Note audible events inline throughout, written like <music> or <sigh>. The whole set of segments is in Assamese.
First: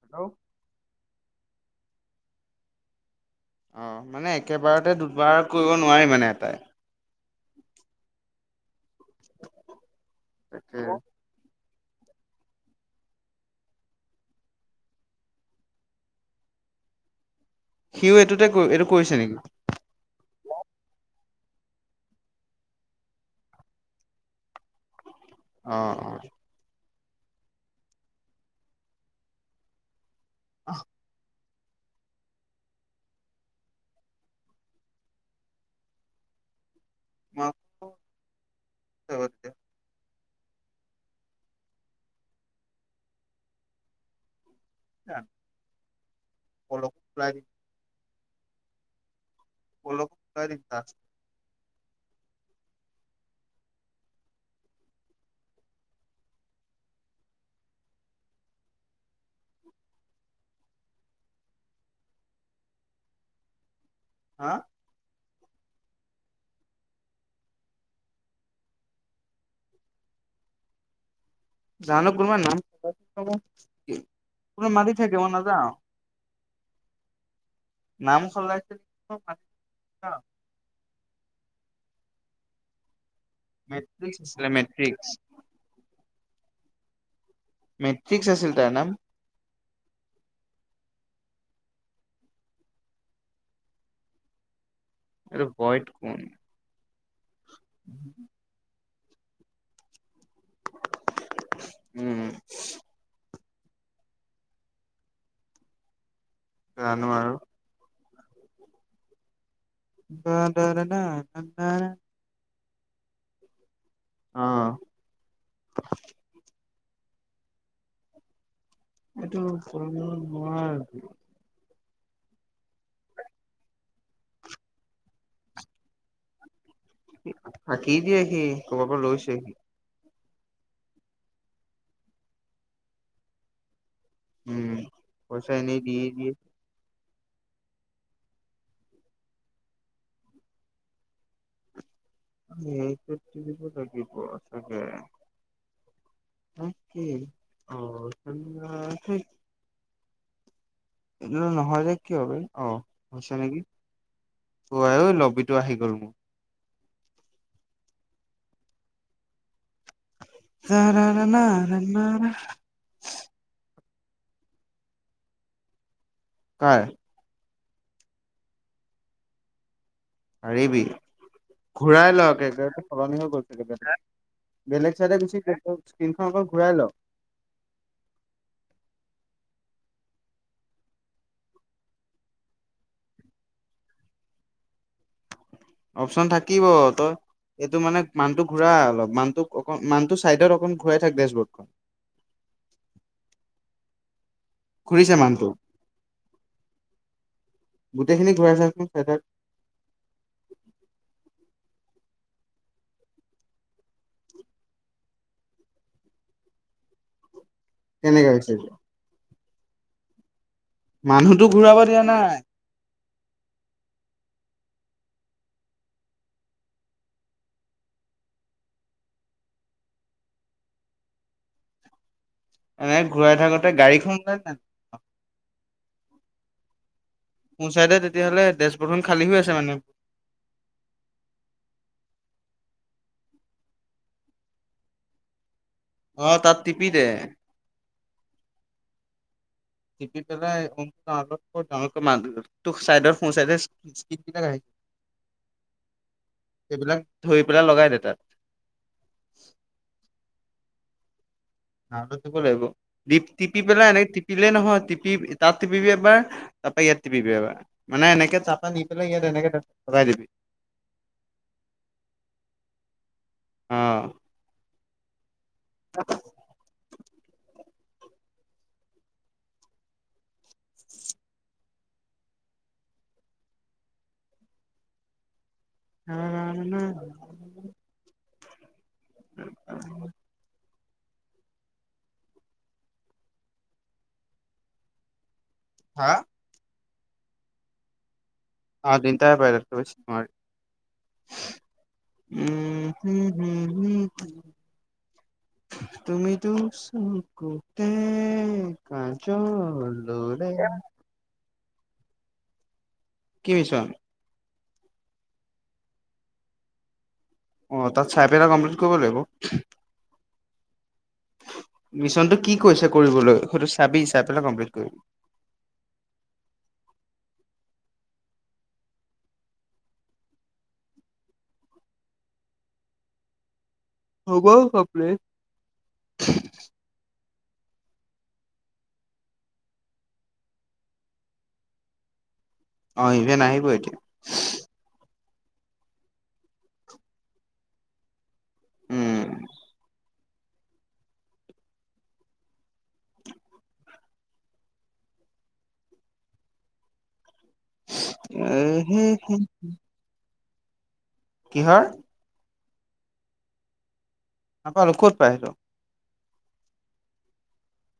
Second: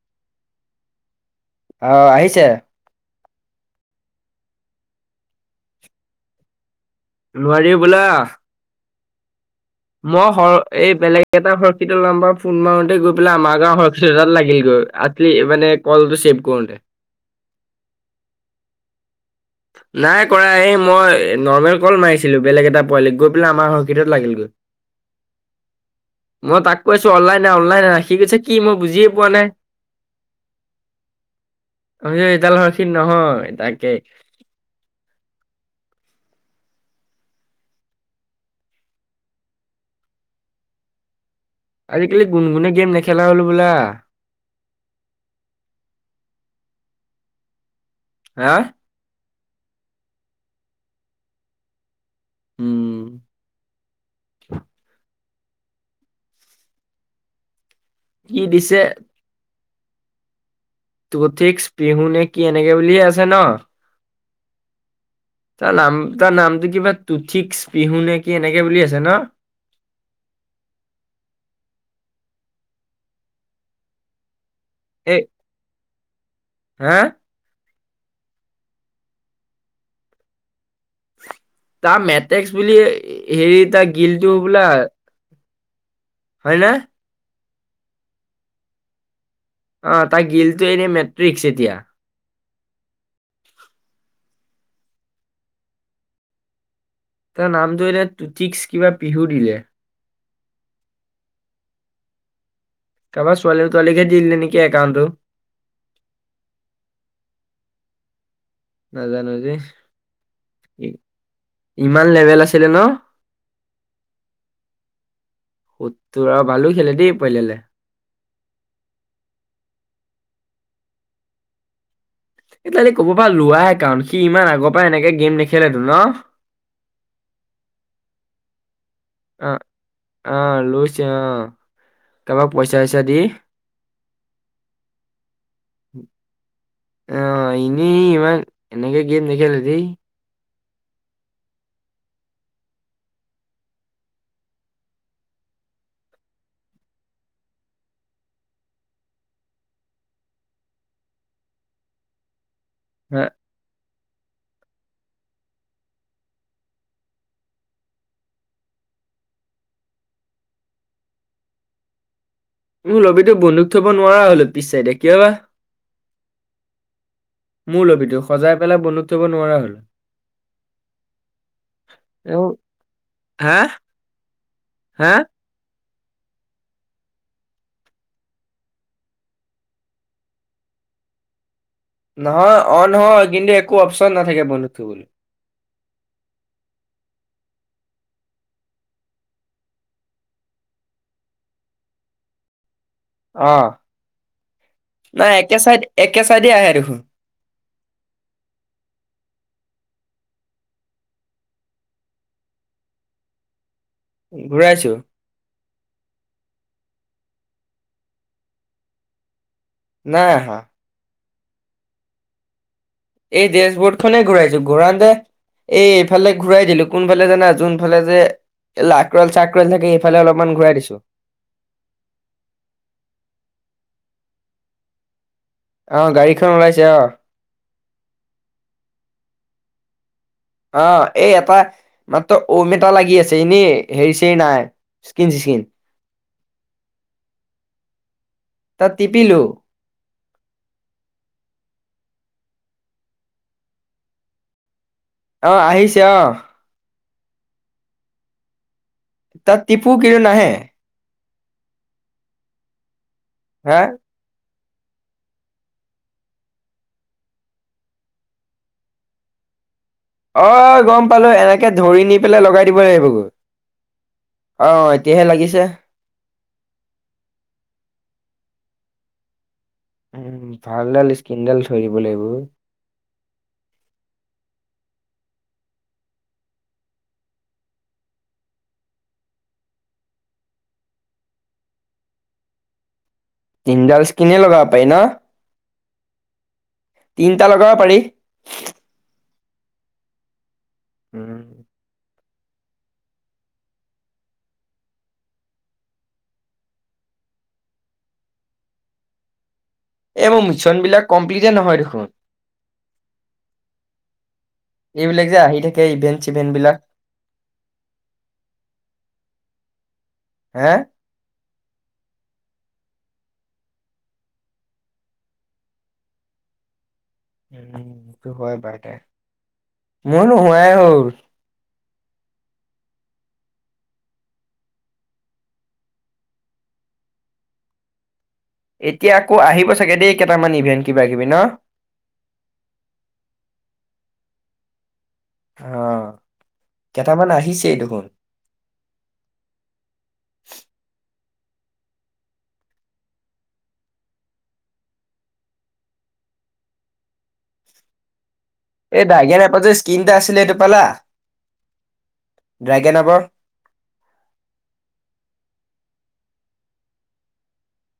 হেল্ল' অ, আহিছে অ' মানে একেবাৰতে দুবাৰ কৰিব নোৱাৰি মানে এটাই। নোৱাৰি হ'বলা! মই <unintelligible> এই বেলেগ এটা <unintelligible> সেইটো নম্বৰত ফোন মাৰোতে গৈ পেলাই আমাৰ গাঁৱৰ <unintelligible> লাগিল গৈ। আজি, মানে কলটো ছেভ কৰোঁতে। সিও এইটোতে এইটো কৰিছে নেকি? নাই কৰা। এই, মই নৰ্মেল কল মাৰিছিলো, বেলেগ এটা পোৱালিক। গৈ পেলাই আমাৰ হৰ্কিটত লাগিল গৈ। <inaudible> অ। <inaudible> কৈছো অনলাইন নাই, অনলাইন নাই। সি কৈছে কি? মই বুজিয়ে পোৱা নাই? আঃ। এইডাল ৰছী নহয়, তাকে। মা <unintelligible> তে আজিকালি গুণগুণে গেম নেখেলা হ'ল হব'লা! সেয়া, অলপ প্ৰায় হা? বল'ক, <unintelligible> উম, <inaudible> কি দিছে তো ইঠিক্স পিহু, নে কি এনেকে বুলিয়ে আছে ন। হা? তাৰ নাম, তাৰ নামটো কিবা টুথিক্স পিহু নে কি, এনেকে বুলি আছে ন? জানো কোনোবাৰ নাম <unintelligible> মাতি এই থাকে মই নাযাওঁ। হা? নাম সলাই <inaudible> তাৰ মেটিক্স বুলি হেৰি, তাৰ মেট্ৰিক্স গিলটো আছিলে বোলা, মেট্ৰিক্স। হয় না? মেট্ৰিক্স আছিল তাৰ নাম? অ', তাৰ গিলটো এনে মেট্ৰিক্স এতিয়া। এইটো বইট কোন। তাৰ নামটো এতিয়া টুটিক্স কিবা পিহু দিলে। উম। কাৰবাৰ ছোৱালী তোৱালীকে দি দিলে নেকি একাউণ্টটো। জানো আৰু নাজানো দেই। ব দাৰ ন ন খেলে ন, অ', <unintelligible> আৰু ভালো খেলে দি পইলেলে এইটো <unintelligible> এইডালে ক'ৰবাৰ পৰা লোৱা একাউণ্ট, সি ইমান আগৰ পৰা এনেকে গে'ম নেখেলেটো ন? ফাঁকি দিয়ে সি, ক'ৰবাৰ পৰা লৈছে অ সি। অ', লৈছে অ', কাৰোবাক পইচা চইচা দি। উম, পইচা এনেই দিয়েই দিয়ে। অ', ইনেই ই ইমান এনেকে গেম নেখেলে দেই। এইটোত টিপিব লাগিব চাগে <unintelligible> এইটো নহয় যে কিয় বে, অ', হা, হৈছে নেকি উৱাইও ল'বিটো আহি গ'ল মোৰ। য ন ন মোৰ লবিটো বন্দুক থব নোৱাৰা হ'লো পিছচাইদে কিয়বা? কাৰ? মোৰ লবিটো, সজাই পেলাই বন্দুক থব নোৱাৰা হ'ল। পাৰিবি। ঘূৰাই ল এও কেজাৰটো সলনি হৈ গ'ল হা চাগে গাধা। বেলেগ হা চাইডে গুচি <unintelligible> স্ক্ৰিনখন অক ঘূৰাই ল। নহয় অন হয় কিন্তু একো অপচন নাথাকে বন্ধুক কইবলৈ। অপচন থাকিব। তই এটো মানে মানটো ঘুৰা অলপ মানটোক অক-মানটো চাইডত অকণ ঘূৰাই থাক ডেছবৰ্ডখন। অ'। ঘূৰিছে নাই মানটো। একে চাইড, একে চাইডে আহে দেখোন। গোটেইখিনি ঘূৰাই চাচোন চেটাৰ। ঘূৰাইছো। কেনেকে হৈছে এতিয়া। নাই আহা। মানুহতো ঘূৰাব দিয়া নাই। এই ডেছবৰ্ডখনে ঘূৰাইছো। ঘূৰানতে এই এইফালে ঘূৰাই দিলো, কোনফালে জানা জোনফালে যে এ লাক্ৰল চাক্ৰল থাকে এফালে অলপমান ঘূৰাই দিছোঁ। এনেই ঘূৰাই থাকোতে গাড়ীখন <unintelligible> অ' গাড়ীখন ওলাইছে অ'। সোঁচাইদে তেতিয়াহ'লে ডেছবৰ্ডখন খালী হৈ আছে মানে। অ' এই এটা মাত্ৰ ঔম এটা লাগি আছে। এনে হেৰি চেই নাই। স্কীন চিচকীন। অ' তাত টিপি দে। তাত টিপিলো টিপি পেলাই <unintelligible> ডাঙকে মাত। তোক চাইডত, সোঁ চাইডে <unintelligible> অ' আহিছে অ'। ধই পেলাই লগাই দে তাত। তাত টিপু কিনো নাহে। <unintelligible> লাগিব। দিপ-টিপি হা পেলাই এনেকে টিপিলে নহয় টিপি, তাত টিপিবি এবাৰ তাপা ইয়াত টিপিবি এবাৰ। মানে এনেকে তাপা নি পেলাই ইয়াত এনেকে লগাই দিবি অ' গম পালো, এনেকে ধৰি নি পেলাই লগাই দিব লাগিবগৈ অ' অ'। এতিয়াহে লাগিছে <inaudible> উ ভালডাল স্কীনডাল থৈ দিব লাগিব ঐ। <inaudible> <inaudible> <inaudible> তিনডাল স্কীনে লগাব পাই ন। হা? তিনটা লগাব পাৰি। আ তিনতাই পাই তাতকৈ বেছি নোৱাৰি। উম। উ, হ, হ, হ, হ। তুমি দুচকুতে কাজল এই মো মিছনবিলাক কমপ্লিটে নহয় দেখোন। কি মিছন? এইবিলাক যে আহি থাকে ইভেন্ট-চিভেণ্টবিলাক। অ' তাত চাইপেলা কমপ্লিট কইব লাগিব। হে? মিছনটো কি কৈছে কৰিবলৈ সৈটো চাবি, চাই পেলাই কমপ্লিট কইবি। <unintelligible> হবল সপৰে এতিয়া আকৌ আহিব চাগে দেই কেইটামান ইভেণ্ট কিবা কিবি ন অ ইভেন আহিব এতিয়া আহ কেইটামান আহিছেই দেখোন উম <unintelligible> এ এটা আছিলে এইটো পালা কিহৰ <unintelligible> নাপালো ক'ত পায়িলো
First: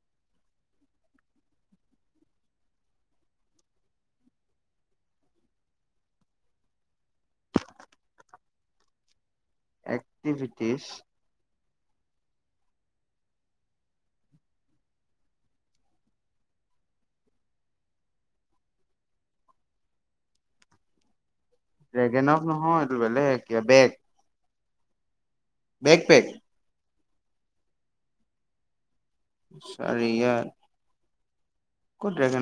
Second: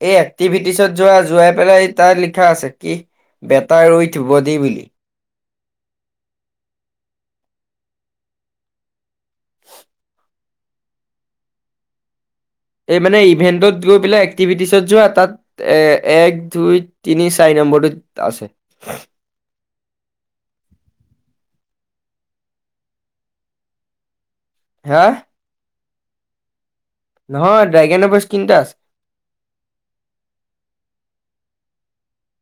এই এক্টিভিটিছত যোৱা যোৱাই পেলাই ত লিখা আছে কি বেতাই ৰই থিব দি বুলি এক্টিভিটিছ এই মানে ইভেন্টত গৈ পেলাই এক্টিভিটিছত যোৱা তাত এ এক দুই তিনি চাৰি ন নম্বৰ টোত আছে ড্ৰেগেনক নহয় এইটো বেলেগ <unintelligible> হে বেগ পেগ নহয় ড্ৰেগান এফছ কিনটা আছে <unintelligible> ইয়াৰ <unintelligible>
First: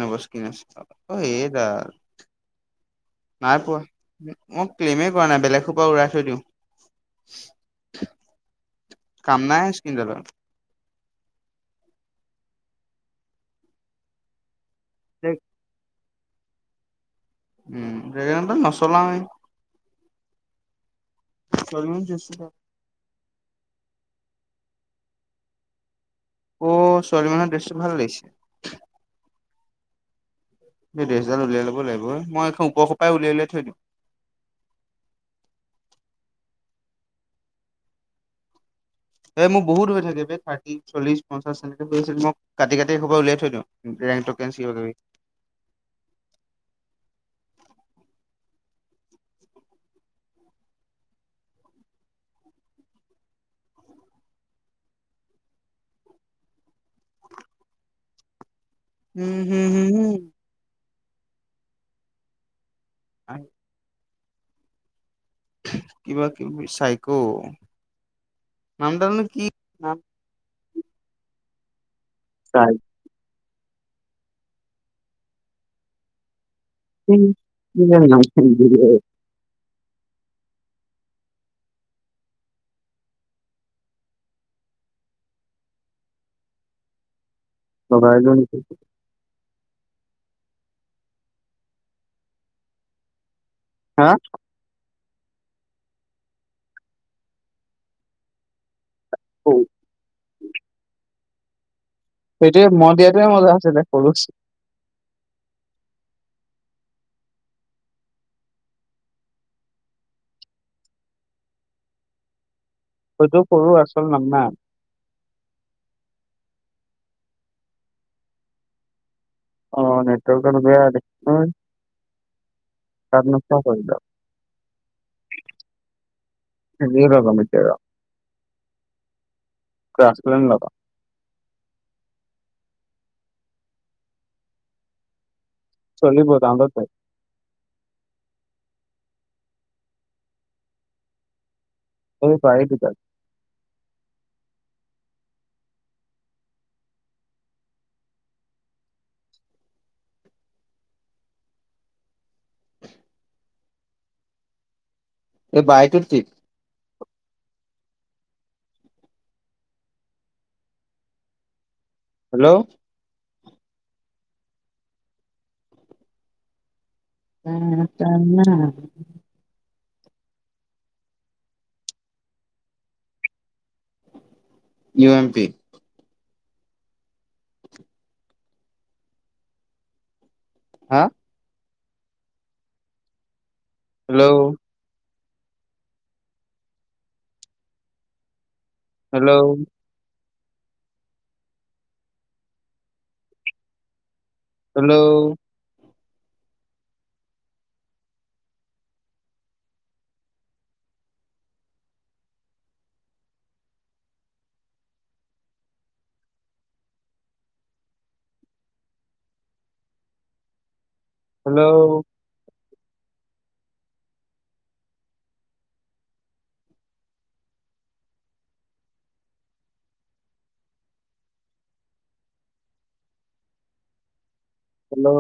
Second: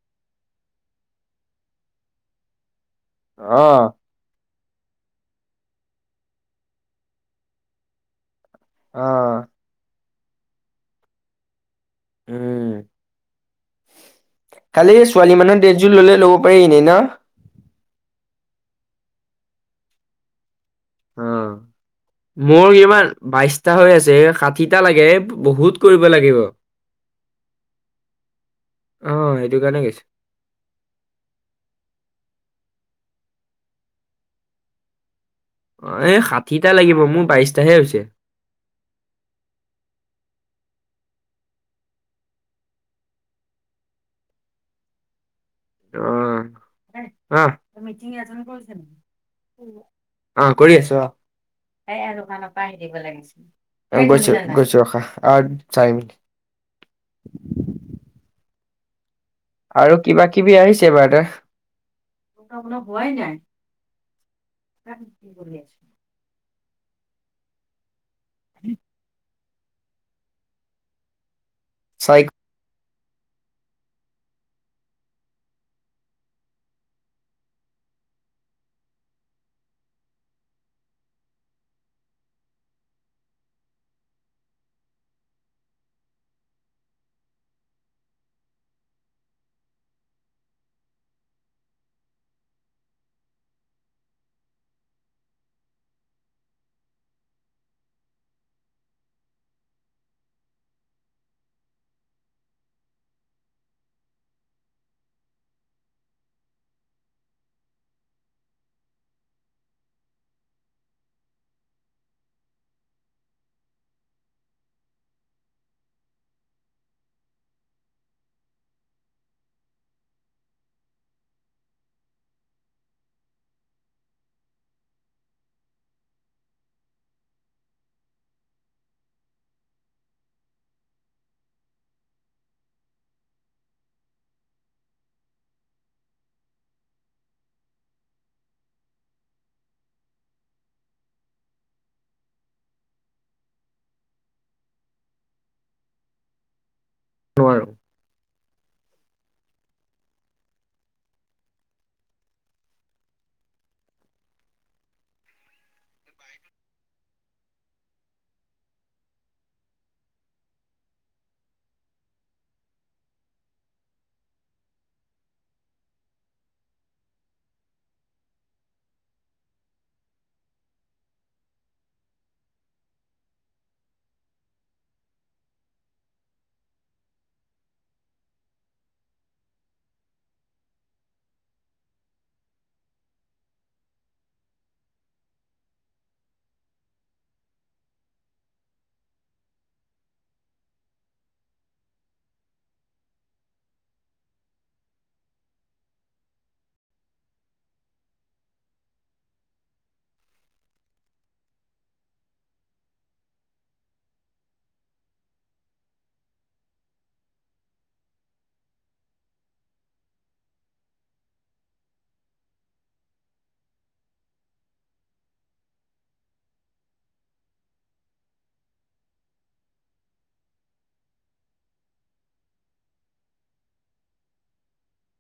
নাই পোৱা অ', মই ক্লেইমে কৰা নাই বেলেগৰ পৰা উৰাই থৈ দিওঁ কাম অ', নাই <unintelligible> উ কালি ছোৱালী মানে দেজজু ললে <unintelligible> <unintelligible> অ ছোৱালী মানুহ ড্ৰেছটো মোৰ ইমান বাইশটা হৈ আছে এই হাঠিটা লাগে বহুত ক অ চাল মানৰ ড্ৰেছটো ভাল লাগিছে <unintelligible> গৈছে এই <unintelligible> উলিয়াই লব লাগিব মই এখন ওপৰ স পৰা উলিয়াই উলিয়াই থৈ দিম এই ষাঠিটা লাগিব মোৰ বাইশটাহে হৈছে এ মোৰ বহুত হৈ থাকে ব থাৰ্টি চল্লিছ পঞ্চাশ তেনেকে হৈ আছিল মোক কাটি কাটি এবাৰ উলিয়াই থৈ দিওঁ <unintelligible> আহ আহ আহ কৰি আছো আহ এ আৰু দোকানৰ পৰা আহি দিব লাগিছিল গৈছ গৈছো ৰখা আৰু চাই মি উম, হম, হম, আৰু কিবা হম। কিবি আহিছে বা হোৱাই নাই <unintelligible> <unintelligible> চাই <unintelligible> উম <unintelligible> <unintelligible> <unintelligible> অ সেইটোৱে মই দিয়াতোৱে মজা আছিলে সৰুচ হয়তো কৰু আচল নাম না অ' নেটৱৰ্কক <unintelligible> তাৰপ নোপোৱা কৰিলা। যিয়ে ভাবা মিত্ৰৰ আৰু ক্ৰাৰচপালন ল'বা। চলিব টাউনতে অ' চাইদ দুটা নোৱাৰোঁ। এই বাইটোৰ ঠিক হেল্ল' উম, জানা ইউ এম পি হা hello hello hello hello hello